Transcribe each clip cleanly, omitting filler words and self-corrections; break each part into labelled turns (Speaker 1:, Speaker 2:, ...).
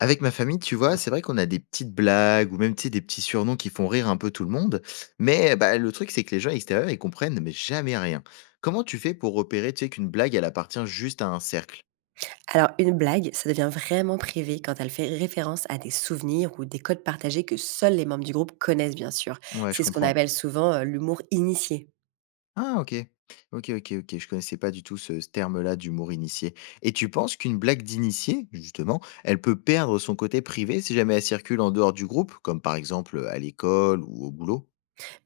Speaker 1: Avec ma famille, tu vois, c'est vrai qu'on a des petites blagues ou même, tu sais, des petits surnoms qui font rire un peu tout le monde. Mais bah, le truc, c'est que les gens extérieurs, ils comprennent mais jamais rien. Comment tu fais pour repérer, tu sais, qu'une blague, elle appartient juste à un cercle?
Speaker 2: Alors, une blague, ça devient vraiment privé quand elle fait référence à des souvenirs ou des codes partagés que seuls les membres du groupe connaissent, bien sûr.
Speaker 1: Ouais, je
Speaker 2: C'est ce qu'on
Speaker 1: comprends.
Speaker 2: appelle souvent l'humour initié.
Speaker 1: Ah, ok. Ok, ok, ok. Je connaissais pas du tout ce terme-là d'humour initié. Et tu penses qu'une blague d'initié, justement, elle peut perdre son côté privé si jamais elle circule en dehors du groupe, comme par exemple à l'école ou au boulot?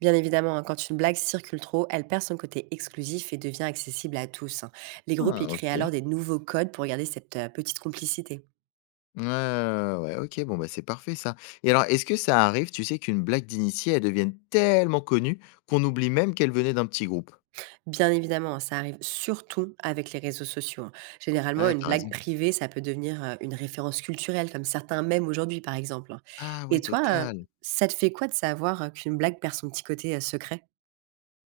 Speaker 2: Bien évidemment, hein, quand une blague circule trop, elle perd son côté exclusif et devient accessible à tous, hein. Les groupes y
Speaker 1: Ah,
Speaker 2: créent alors
Speaker 1: ok.
Speaker 2: des nouveaux codes pour garder cette petite complicité.
Speaker 1: Ouais, ouais, ouais, ouais, OK, bon, bah, c'est parfait ça. Et alors, est-ce que ça arrive, tu sais, qu'une blague d'initié, elle devienne tellement connue qu'on oublie même qu'elle venait d'un petit groupe?
Speaker 2: Bien évidemment, hein, ça arrive surtout avec les réseaux sociaux, hein. Généralement,
Speaker 1: Ouais,
Speaker 2: une
Speaker 1: t'as
Speaker 2: blague
Speaker 1: raison.
Speaker 2: privée, ça peut devenir, une référence culturelle comme certains mèmes aujourd'hui, par exemple, hein.
Speaker 1: Ah
Speaker 2: Et
Speaker 1: ouais,
Speaker 2: toi,
Speaker 1: total.
Speaker 2: ça te fait quoi de savoir, qu'une blague perd son petit côté, secret?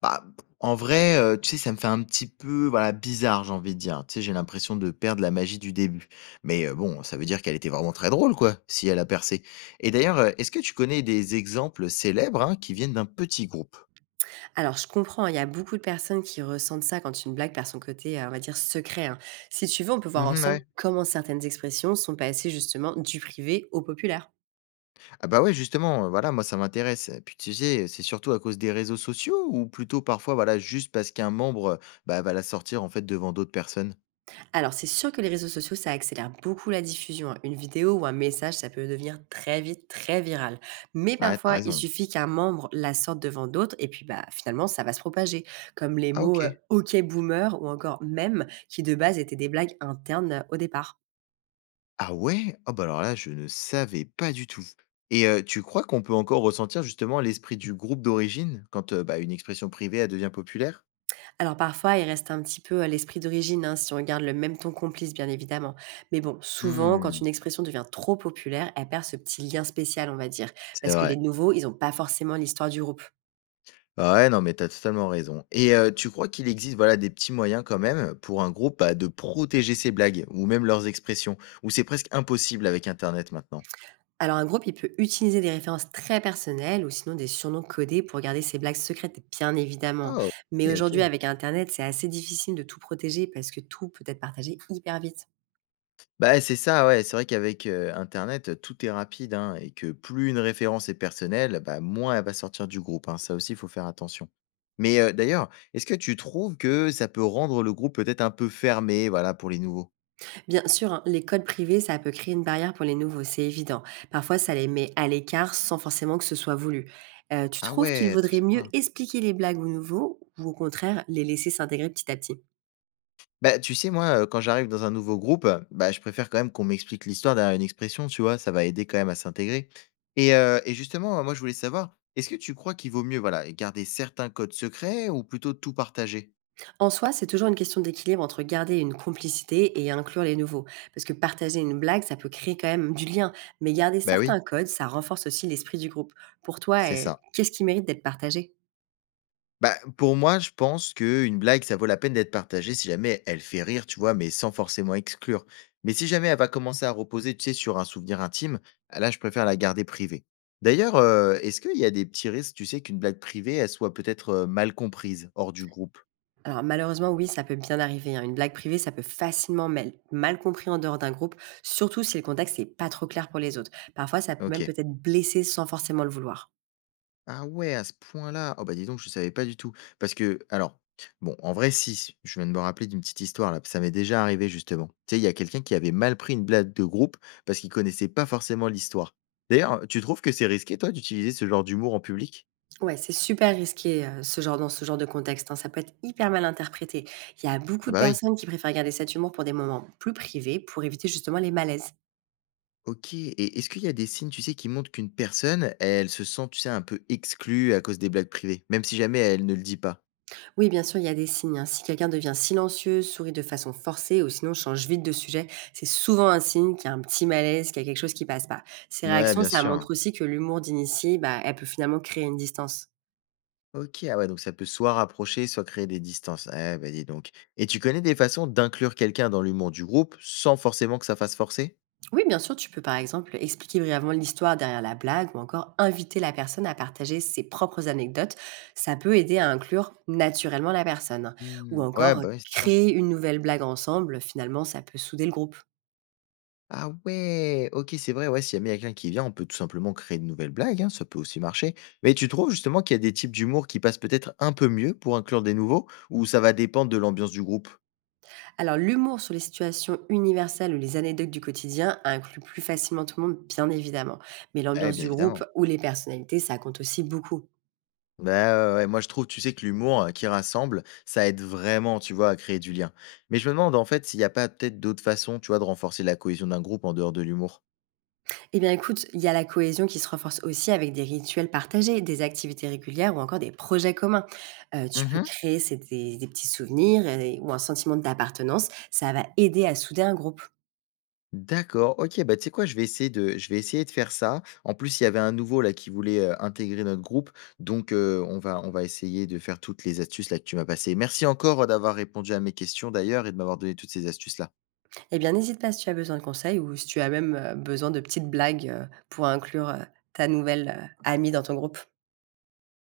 Speaker 1: Bah, en vrai, tu sais, ça me fait un petit peu, voilà, bizarre, j'ai envie de dire. Tu sais, j'ai l'impression de perdre la magie du début. Mais, bon, ça veut dire qu'elle était vraiment très drôle, quoi, si elle a percé. Et d'ailleurs, est-ce que tu connais des exemples célèbres, hein, qui viennent d'un petit groupe?
Speaker 2: Alors je comprends, hein, il y a beaucoup de personnes qui ressentent ça quand une blague perd son côté, on va dire secret, hein. Si tu veux, on peut voir
Speaker 1: Mmh
Speaker 2: ensemble
Speaker 1: ouais.
Speaker 2: comment certaines expressions sont passées justement du privé au populaire.
Speaker 1: Ah bah ouais, justement, voilà, moi ça m'intéresse. Puis tu sais, c'est surtout à cause des réseaux sociaux ou plutôt parfois, voilà, juste parce qu'un membre, bah, va la sortir en fait devant d'autres personnes?
Speaker 2: Alors, c'est sûr que les réseaux sociaux, ça accélère beaucoup la diffusion, hein. Une vidéo ou un message, ça peut devenir très vite, très viral. Mais
Speaker 1: Ah Ouais, t'as
Speaker 2: parfois, il
Speaker 1: raison.
Speaker 2: suffit qu'un membre la sorte devant d'autres, et puis bah, finalement, ça va se propager. Comme les
Speaker 1: Ah
Speaker 2: mots
Speaker 1: OK.
Speaker 2: OK boomer ou encore même, qui de base étaient des blagues internes au départ.
Speaker 1: Ah ouais? Ah bah alors là, je ne savais pas du tout. Et tu crois qu'on peut encore ressentir justement l'esprit du groupe d'origine quand, bah, une expression privée, elle devient populaire?
Speaker 2: Alors, parfois, il reste un petit peu l'esprit d'origine, hein, si on garde le même ton complice, bien évidemment. Mais bon, souvent, quand
Speaker 1: Mmh,
Speaker 2: une expression devient trop populaire, elle perd ce petit lien spécial, on va dire.
Speaker 1: c'est
Speaker 2: Parce que les
Speaker 1: vrai.
Speaker 2: nouveaux, ils n'ont pas forcément l'histoire du groupe.
Speaker 1: Ah ouais, non, mais tu as totalement raison. Et tu crois qu'il existe, voilà, des petits moyens quand même pour un groupe, bah, de protéger ses blagues ou même leurs expressions? Ou c'est presque impossible avec internet maintenant?
Speaker 2: Alors un groupe, il peut utiliser des références très personnelles ou sinon des surnoms codés pour garder ses blagues secrètes, bien évidemment.
Speaker 1: Oh,
Speaker 2: Mais
Speaker 1: OK,
Speaker 2: aujourd'hui,
Speaker 1: OK.
Speaker 2: avec Internet, c'est assez difficile de tout protéger parce que tout peut être partagé hyper vite.
Speaker 1: Bah, c'est ça, ouais, c'est vrai qu'avec, internet, tout est rapide, hein, et que plus une référence est personnelle, bah, moins elle va sortir du groupe, hein. Ça aussi, il faut faire attention. Mais, d'ailleurs, est-ce que tu trouves que ça peut rendre le groupe peut-être un peu fermé, voilà, pour les nouveaux?
Speaker 2: Bien sûr, hein, les codes privés, ça peut créer une barrière pour les nouveaux, c'est évident. Parfois, ça les met à l'écart sans forcément que ce soit voulu. Tu
Speaker 1: Ah
Speaker 2: trouves qu'il
Speaker 1: ouais, à
Speaker 2: vaudrait
Speaker 1: ce
Speaker 2: mieux
Speaker 1: point-là.
Speaker 2: expliquer les blagues aux nouveaux ou au contraire les laisser s'intégrer petit à petit?
Speaker 1: Bah, tu sais, moi, quand j'arrive dans un nouveau groupe, bah, je préfère quand même qu'on m'explique l'histoire derrière une expression, tu vois? Ça va aider quand même à s'intégrer. Et justement, moi, je voulais savoir, est-ce que tu crois qu'il vaut mieux, voilà, garder certains codes secrets ou plutôt tout partager?
Speaker 2: En soi, c'est toujours une question d'équilibre entre garder une complicité et inclure les nouveaux. Parce que partager une blague, ça peut créer quand même du lien. Mais garder
Speaker 1: Bah oui,
Speaker 2: certains codes, ça renforce aussi l'esprit du groupe. Pour toi,
Speaker 1: c'est ça.
Speaker 2: qu'est-ce qui mérite d'être partagé?
Speaker 1: Bah, pour moi, je pense qu'une blague, ça vaut la peine d'être partagée si jamais elle fait rire, tu vois, mais sans forcément exclure. Mais si jamais elle va commencer à reposer, tu sais, sur un souvenir intime, ah là, je préfère la garder privée. D'ailleurs, est-ce qu'il y a des petits risques, tu sais, qu'une blague privée, elle soit peut-être mal comprise hors du groupe?
Speaker 2: Alors malheureusement, oui, ça peut bien arriver, hein. Une blague privée, ça peut facilement mal compris en dehors d'un groupe, surtout si le contexte n'est pas trop clair pour les autres. Parfois, ça peut
Speaker 1: Ok.
Speaker 2: même peut-être blesser sans forcément le vouloir.
Speaker 1: Ah ouais, à ce point-là! Oh bah, dis donc, je savais pas du tout. Parce que alors, bon, en vrai si, je viens de me rappeler d'une petite histoire là, ça m'est déjà arrivé justement. Tu sais, il y a quelqu'un qui avait mal pris une blague de groupe parce qu'il connaissait pas forcément l'histoire. D'ailleurs, tu trouves que c'est risqué toi d'utiliser ce genre d'humour en public?
Speaker 2: Ouais, c'est super risqué, ce genre dans ce genre de contexte, hein. Ça peut être hyper mal interprété. Il y a beaucoup
Speaker 1: Ah
Speaker 2: de
Speaker 1: bah, oui.
Speaker 2: personnes qui préfèrent garder cet humour pour des moments plus privés, pour éviter justement les malaises.
Speaker 1: OK, et est-ce qu'il y a des signes, tu sais, qui montrent qu'une personne, elle se sent, tu sais, un peu exclue à cause des blagues privées, même si jamais elle ne le dit pas?
Speaker 2: Oui, bien sûr, il y a des signes, hein. Si quelqu'un devient silencieux, sourit de façon forcée ou sinon change vite de sujet, c'est souvent un signe qu'il y a un petit malaise, qu'il y a quelque chose qui passe pas. Ces
Speaker 1: Ouais,
Speaker 2: réactions,
Speaker 1: bien
Speaker 2: ça
Speaker 1: sûr.
Speaker 2: montre aussi que l'humour d'initié, bah, elle peut finalement créer une distance.
Speaker 1: OK, ah ouais, donc ça peut soit rapprocher, soit créer des distances. Eh ben dis donc. Et tu connais des façons d'inclure quelqu'un dans l'humour du groupe sans forcément que ça fasse forcer?
Speaker 2: Oui, bien sûr, tu peux par exemple expliquer brièvement l'histoire derrière la blague ou encore inviter la personne à partager ses propres anecdotes. Ça peut aider à inclure naturellement la personne. Ou
Speaker 1: Mmh, ouais,
Speaker 2: encore
Speaker 1: bah, oui, c'est sûr.
Speaker 2: créer une nouvelle blague ensemble, finalement, ça peut souder le groupe.
Speaker 1: Ah ouais, OK, c'est vrai, ouais, s'il y a quelqu'un qui vient, on peut tout simplement créer de nouvelles blagues, hein, ça peut aussi marcher. Mais tu trouves justement qu'il y a des types d'humour qui passent peut-être un peu mieux pour inclure des nouveaux, ou ça va dépendre de l'ambiance du groupe?
Speaker 2: Alors l'humour sur les situations universelles ou les anecdotes du quotidien inclut plus facilement tout le monde, bien évidemment. Mais
Speaker 1: Eh,
Speaker 2: l'ambiance
Speaker 1: bien
Speaker 2: du groupe
Speaker 1: évidemment.
Speaker 2: ou les personnalités, ça compte aussi beaucoup.
Speaker 1: Bah, ouais, ouais, moi je trouve, tu sais, que l'humour, qui rassemble, ça aide vraiment, tu vois, à créer du lien. Mais je me demande, en fait, s'il y a pas peut-être d'autres façons, tu vois, de renforcer la cohésion d'un groupe en dehors de l'humour?
Speaker 2: Eh bien, écoute, il y a la cohésion qui se renforce aussi avec des rituels partagés, des activités régulières ou encore des projets communs. Tu peux
Speaker 1: Mmh.
Speaker 2: créer des petits souvenirs ou un sentiment d'appartenance. Ça va aider à souder un groupe.
Speaker 1: D'accord, OK, bah, tu sais quoi? Je vais essayer de faire ça. En plus, il y avait un nouveau là qui voulait, intégrer notre groupe, donc on va essayer de faire toutes les astuces là que tu m'as passées. Merci encore, d'avoir répondu à mes questions d'ailleurs et de m'avoir donné toutes ces astuces là.
Speaker 2: Eh bien, n'hésite pas si tu as besoin de conseils ou si tu as même besoin de petites blagues pour inclure ta nouvelle amie dans ton groupe.